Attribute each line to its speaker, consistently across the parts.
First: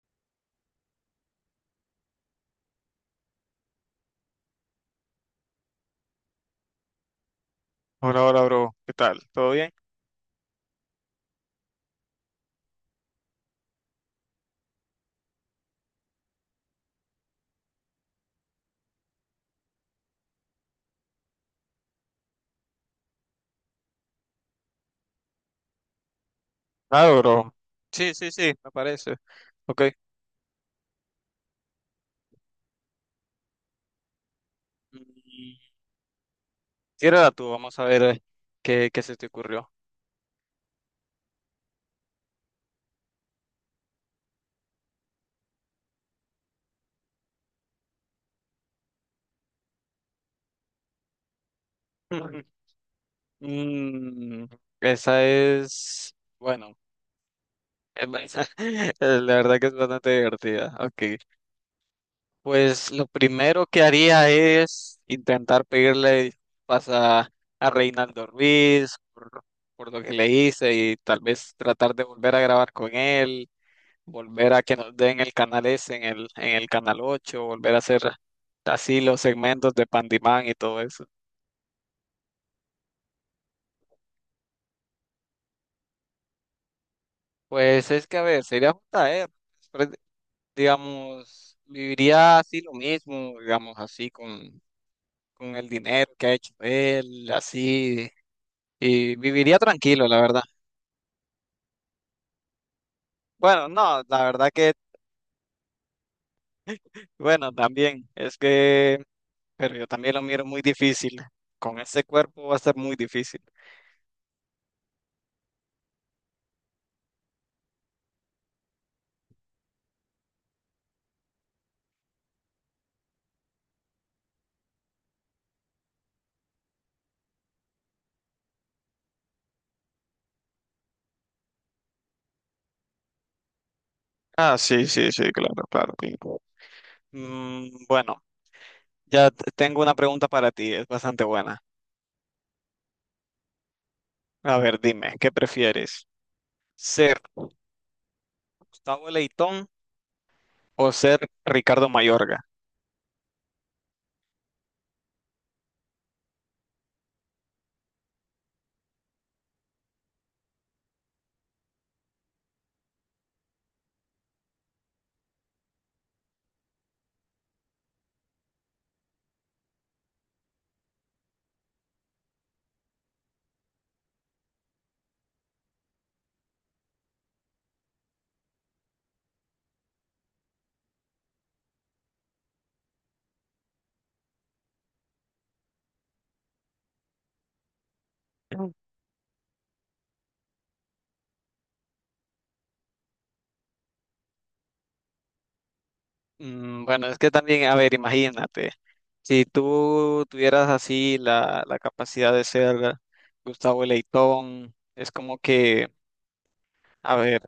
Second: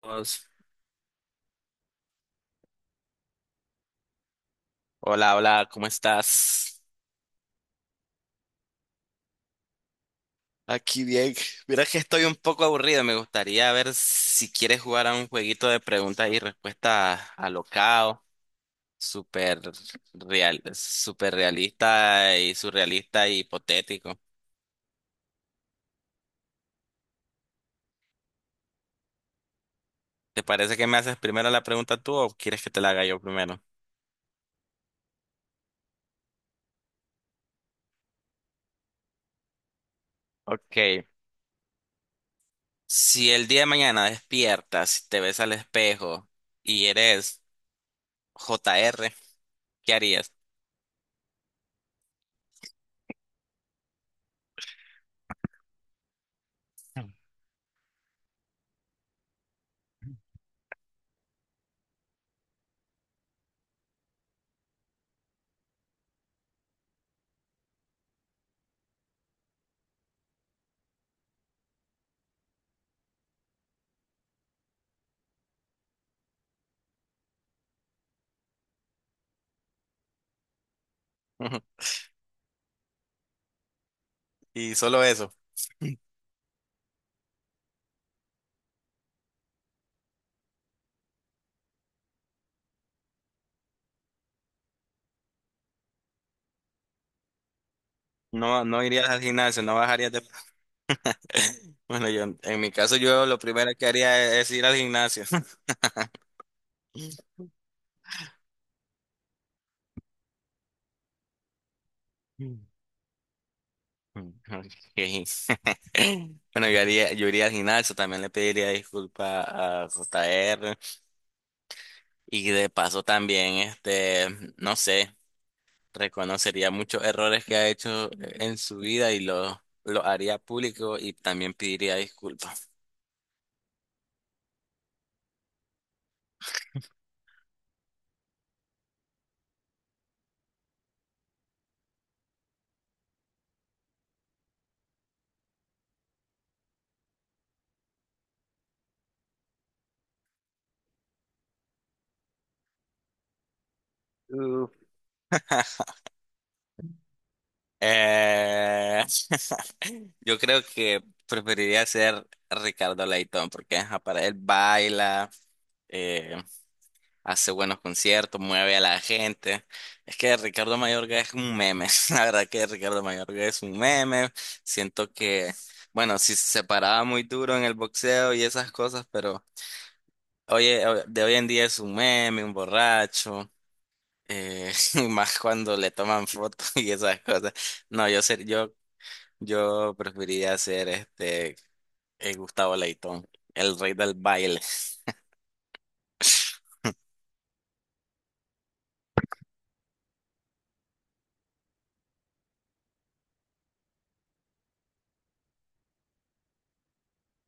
Speaker 1: Pues, hola, hola, ¿cómo estás?
Speaker 2: Hola, hola, bro. ¿Qué tal? ¿Todo bien?
Speaker 1: Aquí bien. Mira que estoy un poco aburrido. Me gustaría ver si quieres jugar a un jueguito de preguntas y respuestas alocado, súper súper realista y surrealista y hipotético.
Speaker 2: Claro, bro. Sí, sí, sí, me parece. Ok.
Speaker 1: ¿Te parece que me haces primero la pregunta tú o quieres que te la haga yo primero?
Speaker 2: Mm, Tírala tú, vamos a ver qué se te ocurrió.
Speaker 1: Ok. Si el día de mañana despiertas y te ves al espejo y eres JR, ¿qué harías?
Speaker 2: Mm, esa es, bueno, es ba- la verdad que es bastante divertida. Ok. Pues lo primero que haría es intentar pedirle disculpas a Reinaldo Ruiz por lo que le hice y tal vez tratar de volver a grabar con él, volver a que nos den el canal S en el canal 8, volver a hacer así los segmentos de Pandimán y todo eso.
Speaker 1: Y solo eso.
Speaker 2: Pues es que, a ver, sería un traer, pero, digamos, viviría así lo mismo, digamos, con el dinero que ha hecho él, así,
Speaker 1: No, no irías
Speaker 2: y
Speaker 1: al
Speaker 2: viviría
Speaker 1: gimnasio, no
Speaker 2: tranquilo,
Speaker 1: bajarías
Speaker 2: la
Speaker 1: de.
Speaker 2: verdad.
Speaker 1: Bueno, yo, en mi caso, yo lo
Speaker 2: Bueno,
Speaker 1: primero que
Speaker 2: no, la
Speaker 1: haría es
Speaker 2: verdad
Speaker 1: ir
Speaker 2: que,
Speaker 1: al gimnasio.
Speaker 2: bueno, también, es que, pero yo también lo miro muy difícil. Con ese cuerpo va a ser muy difícil.
Speaker 1: Ok. Bueno, yo iría al gimnasio, también le pediría disculpas a JR y de paso también, este, no sé, reconocería muchos errores que ha hecho en su vida y los lo haría público y también pediría disculpas.
Speaker 2: Ah, sí, sí, sí, claro, claro, sí. Bueno, tengo una pregunta para ti, es bastante buena. A ver, dime, ¿qué prefieres? ¿Ser Gustavo Leitón o ser Ricardo Mayorga?
Speaker 1: Eh, yo creo que preferiría ser Ricardo Leitón porque ajá, para él baila, eh, hace buenos conciertos, mueve a la gente. Es que Ricardo Mayorga es un meme. La verdad que Ricardo Mayorga es un meme. Siento que, bueno, sí se paraba muy duro en el boxeo y esas cosas, pero oye, de hoy en día es un meme, un borracho. Y más cuando le toman fotos y esas cosas. No, yo preferiría ser este, Gustavo Leitón, el rey del baile.
Speaker 2: Bueno, es que también, a ver, imagínate, si tú tuvieras así la capacidad de ser Gustavo Leitón, es como que, a ver,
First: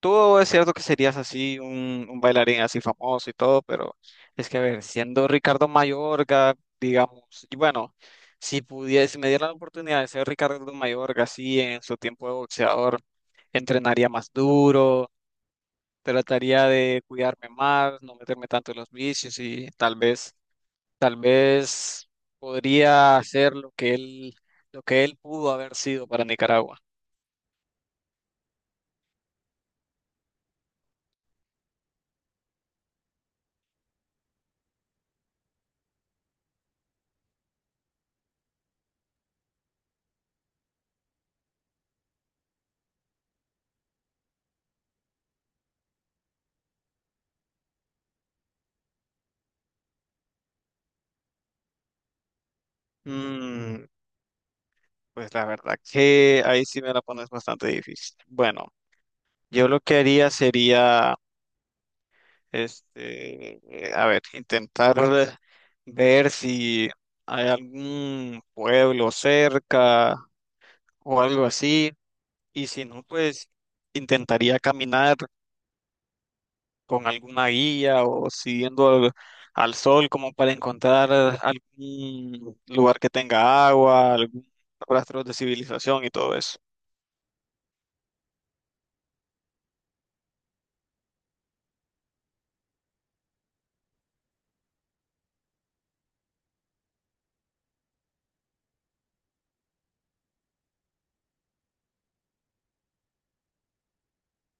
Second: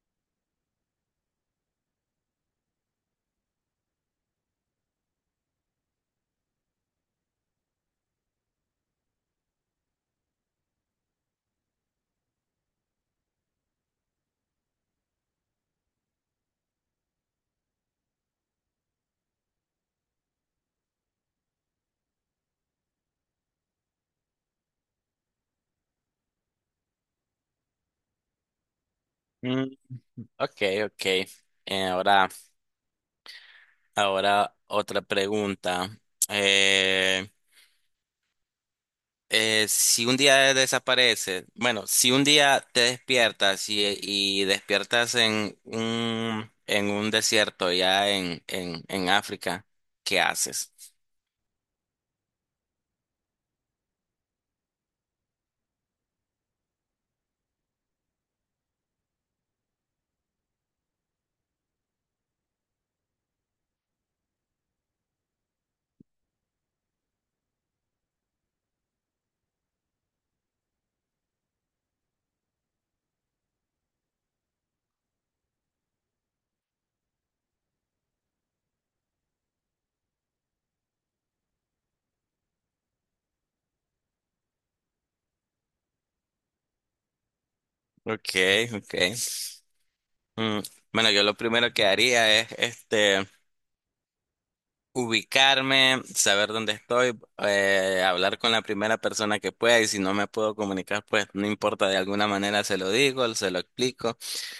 Speaker 2: tú es cierto que serías así un bailarín así famoso y todo, pero es que, a ver, siendo Ricardo Mayorga, digamos, y bueno, si pudiese, si me diera la oportunidad de ser Ricardo Mayorga así en su tiempo de boxeador, entrenaría más duro, trataría de cuidarme más, no meterme tanto en los vicios y tal vez podría hacer lo que él pudo haber sido para Nicaragua.
Speaker 1: Mm, ok, ok. Eh, ahora, ahora otra pregunta. Eh, si un día desapareces, Bueno, si un día te despiertas y despiertas en un desierto ya en África, ¿qué haces?
Speaker 2: Mm, pues la verdad que ahí sí me la pones bastante difícil. Bueno, yo lo que haría sería, este, a ver, intentar ver si hay algún pueblo cerca o algo así, y si no, pues intentaría caminar con alguna guía o siguiendo al sol como para encontrar algún lugar que tenga agua, algún rastro de civilización y todo eso.
Speaker 1: Ok, ok. Mm, bueno, yo lo primero que haría es este. Ubicarme, saber dónde estoy, hablar con la primera persona que pueda y si no me puedo comunicar, pues no importa, de alguna manera se lo digo, se lo explico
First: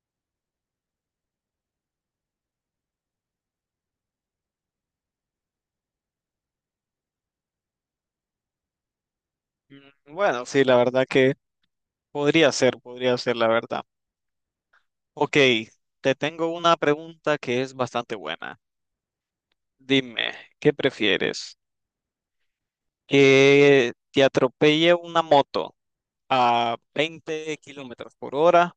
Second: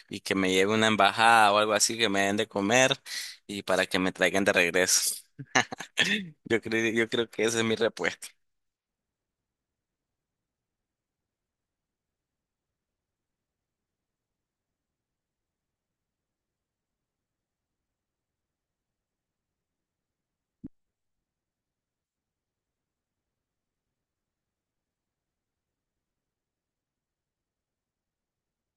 Speaker 1: y que me lleve una embajada o algo así que me den de comer y para que me traigan de regreso. Yo creo que esa es mi respuesta.
Speaker 2: Bueno, sí, la verdad que podría ser, podría ser, la verdad. Ok, te tengo una pregunta que es bastante buena. Dime, ¿qué prefieres? ¿Que te atropelle una moto a 20 kilómetros por hora,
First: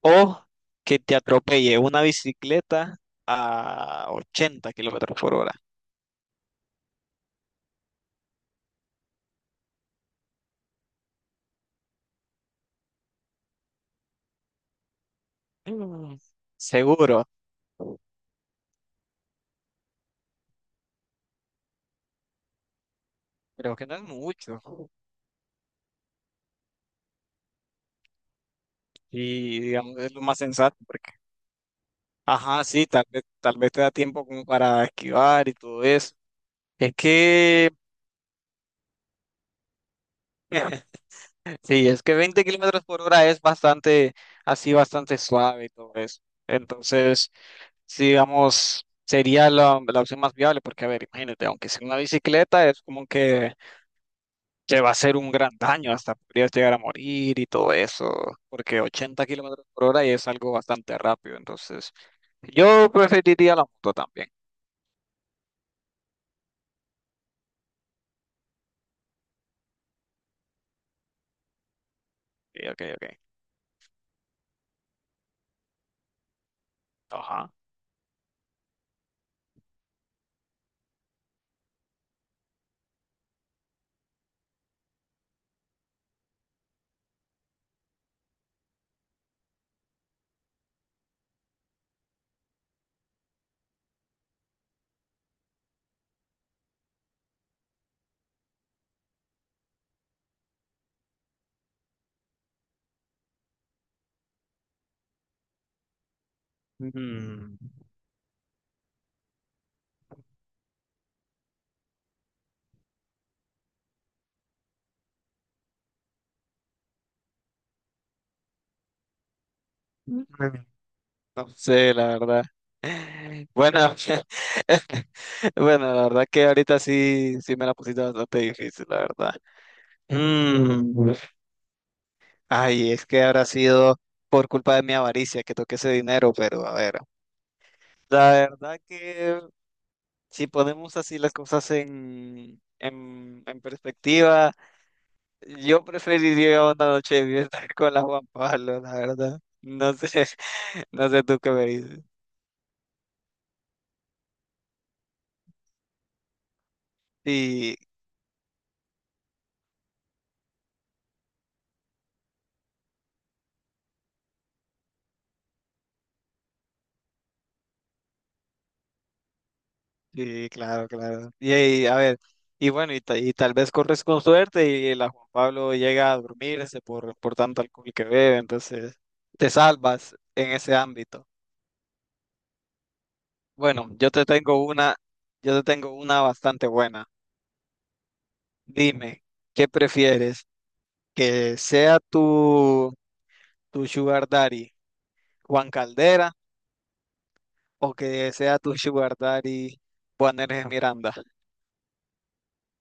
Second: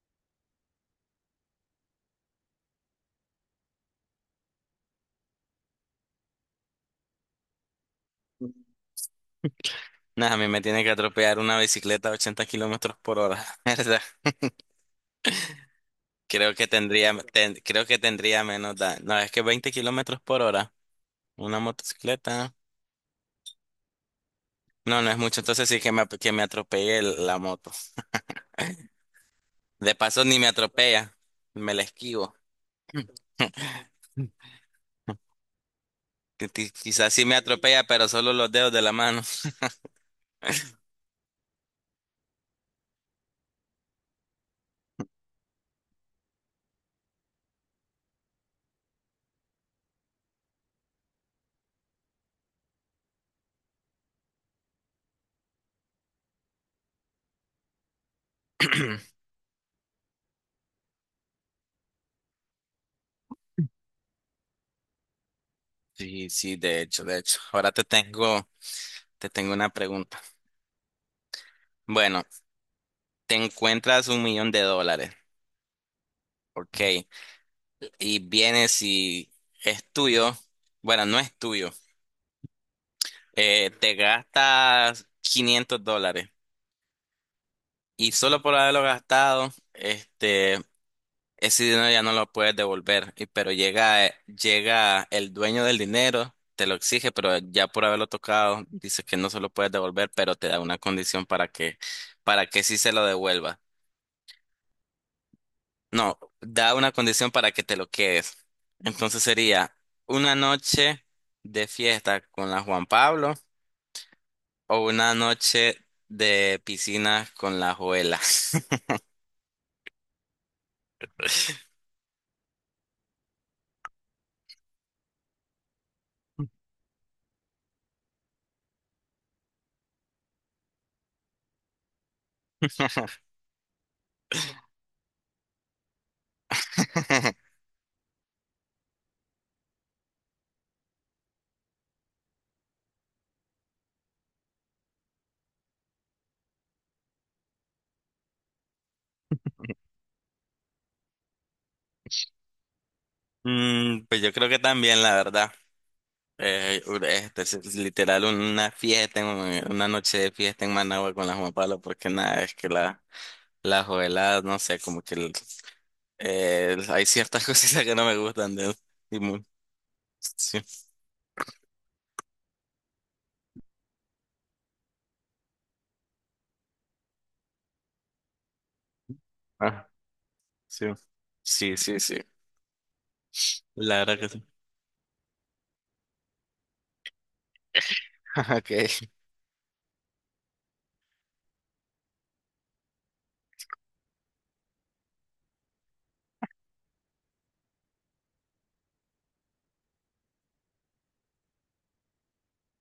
Speaker 2: o que te atropelle una bicicleta a 80 kilómetros por hora?
Speaker 1: Nada, a mí me tiene que atropellar una bicicleta a 80 kilómetros por hora, ¿verdad?
Speaker 2: Mm.
Speaker 1: Creo que tendría,
Speaker 2: Seguro.
Speaker 1: ten- creo que tendría menos daño. No, es que 20 kilómetros por hora, una motocicleta.
Speaker 2: Creo que no es mucho.
Speaker 1: No, no es mucho. Entonces sí que me atropelle la moto.
Speaker 2: Y
Speaker 1: De
Speaker 2: digamos, es lo
Speaker 1: paso
Speaker 2: más
Speaker 1: ni me
Speaker 2: sensato porque,
Speaker 1: atropella, me la esquivo.
Speaker 2: ajá, sí, tal vez te da tiempo como para esquivar y todo eso. Es
Speaker 1: Quizás sí me
Speaker 2: que,
Speaker 1: atropella, pero solo los dedos de la mano.
Speaker 2: sí, es que 20 kilómetros por hora es bastante, así, bastante suave y todo eso. Entonces, sí, digamos, sería la opción más viable porque, a ver, imagínate, aunque sea una bicicleta, es como que va a ser un gran daño, hasta podrías llegar a morir y todo eso, porque 80 kilómetros por hora es algo bastante rápido, entonces yo preferiría la moto también.
Speaker 1: Sí, sí, de hecho, de hecho. Ahora te tengo una pregunta. Bueno,
Speaker 2: Ok, ok, ok.
Speaker 1: te encuentras 1 millón de dólares, ok,
Speaker 2: Ajá.
Speaker 1: y vienes y es tuyo, bueno, no es tuyo, te gastas 500 dólares y solo por haberlo gastado, este, ese dinero ya no lo puedes devolver, pero llega, llega el dueño del dinero, te lo exige, pero ya por haberlo tocado, dice que no se lo puedes devolver, pero te da una condición para que sí se lo devuelva. No, da una condición para
Speaker 2: Mm,
Speaker 1: que te lo quedes. Entonces sería una noche de fiesta con la Juan Pablo o una noche de piscina con la Joela.
Speaker 2: no sé, la verdad. Bueno, bueno, la verdad que ahorita sí, sí me la pusiste bastante difícil, la verdad. Mm, Ay, es que habrá sido por culpa de mi avaricia que toqué ese dinero, pero a ver. La verdad que si ponemos así las cosas en perspectiva, yo preferiría una noche de fiesta con la Juan Pablo, la verdad. No sé, no sé tú qué me dices.
Speaker 1: Pues yo creo que también, la verdad. Este, es
Speaker 2: Sí,
Speaker 1: literal una fiesta, una noche de fiesta en Managua con la Juan Pablo, porque nada, es que la jovelada, no sé, como que hay ciertas cositas que no me gustan de él. Y mu-
Speaker 2: sí,
Speaker 1: sí,
Speaker 2: claro, claro. Y, ahí, a ver, y bueno, y tal vez corres con suerte y la Juan Pablo llega a dormirse por tanto alcohol que bebe, entonces te
Speaker 1: ah,
Speaker 2: salvas en ese
Speaker 1: sí,
Speaker 2: ámbito.
Speaker 1: sí, sí, sí,
Speaker 2: Bueno,
Speaker 1: la
Speaker 2: yo
Speaker 1: verdad
Speaker 2: te
Speaker 1: que sí.
Speaker 2: tengo una, yo te tengo una bastante buena.
Speaker 1: Okay.
Speaker 2: Dime, ¿qué prefieres? que sea tu, tu sugar daddy Juan Caldera, o que sea tu sugar daddy Juan Hernández Miranda.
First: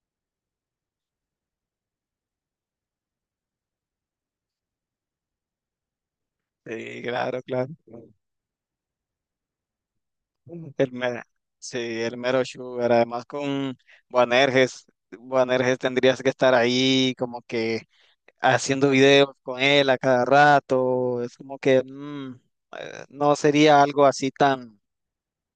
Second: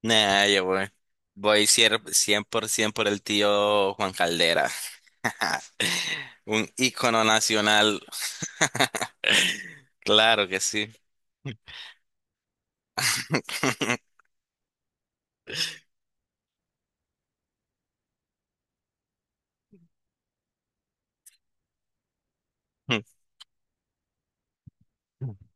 Speaker 1: Nah, yo voy. 100% por ciento por el tío Juan Caldera. Un
Speaker 2: Sí,
Speaker 1: ícono
Speaker 2: claro, claro.
Speaker 1: nacional. Claro que
Speaker 2: El
Speaker 1: sí.
Speaker 2: mero, sí, el mero sugar. Además con Juan Herges, tendrías que estar ahí como que haciendo videos con él a cada rato. Es como que no sería algo así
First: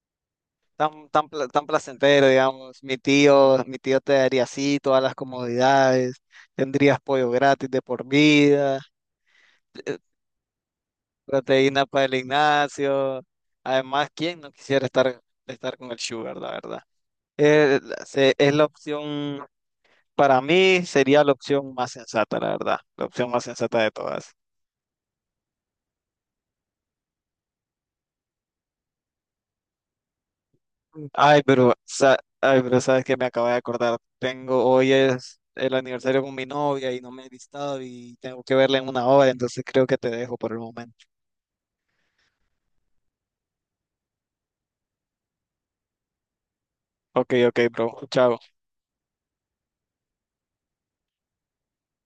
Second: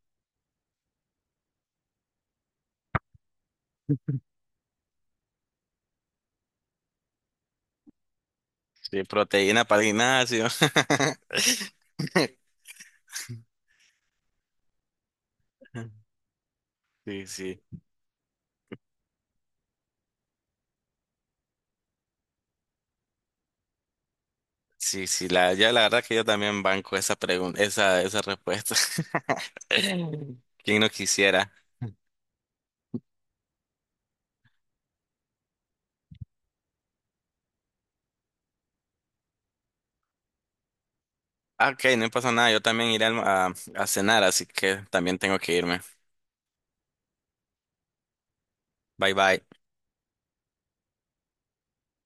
Speaker 2: tan, tan placentero, digamos. Mi tío te daría así todas las comodidades, tendrías pollo gratis de por vida,
Speaker 1: Sí, proteína para el
Speaker 2: eh,
Speaker 1: gimnasio.
Speaker 2: proteína para el gimnasio. Además, ¿quién no quisiera estar, estar con el sugar, la verdad?
Speaker 1: Sí, sí.
Speaker 2: Es la opción, para mí sería la opción más sensata, la verdad, la opción más sensata de todas.
Speaker 1: Sí, sí, ya la verdad que yo también banco esa pregunta, esa respuesta. ¿Quién no quisiera?
Speaker 2: Ay, pero sabes que me acabo de acordar. Tengo, hoy es el aniversario con mi novia y no me he listado y tengo que verla en 1 hora, entonces creo que te dejo por el momento.
Speaker 1: Ah, ok, no pasa nada, yo también iré a cenar, así que también tengo que irme.
Speaker 2: Ok, ok, bro. Chao.
Speaker 1: Bye bye.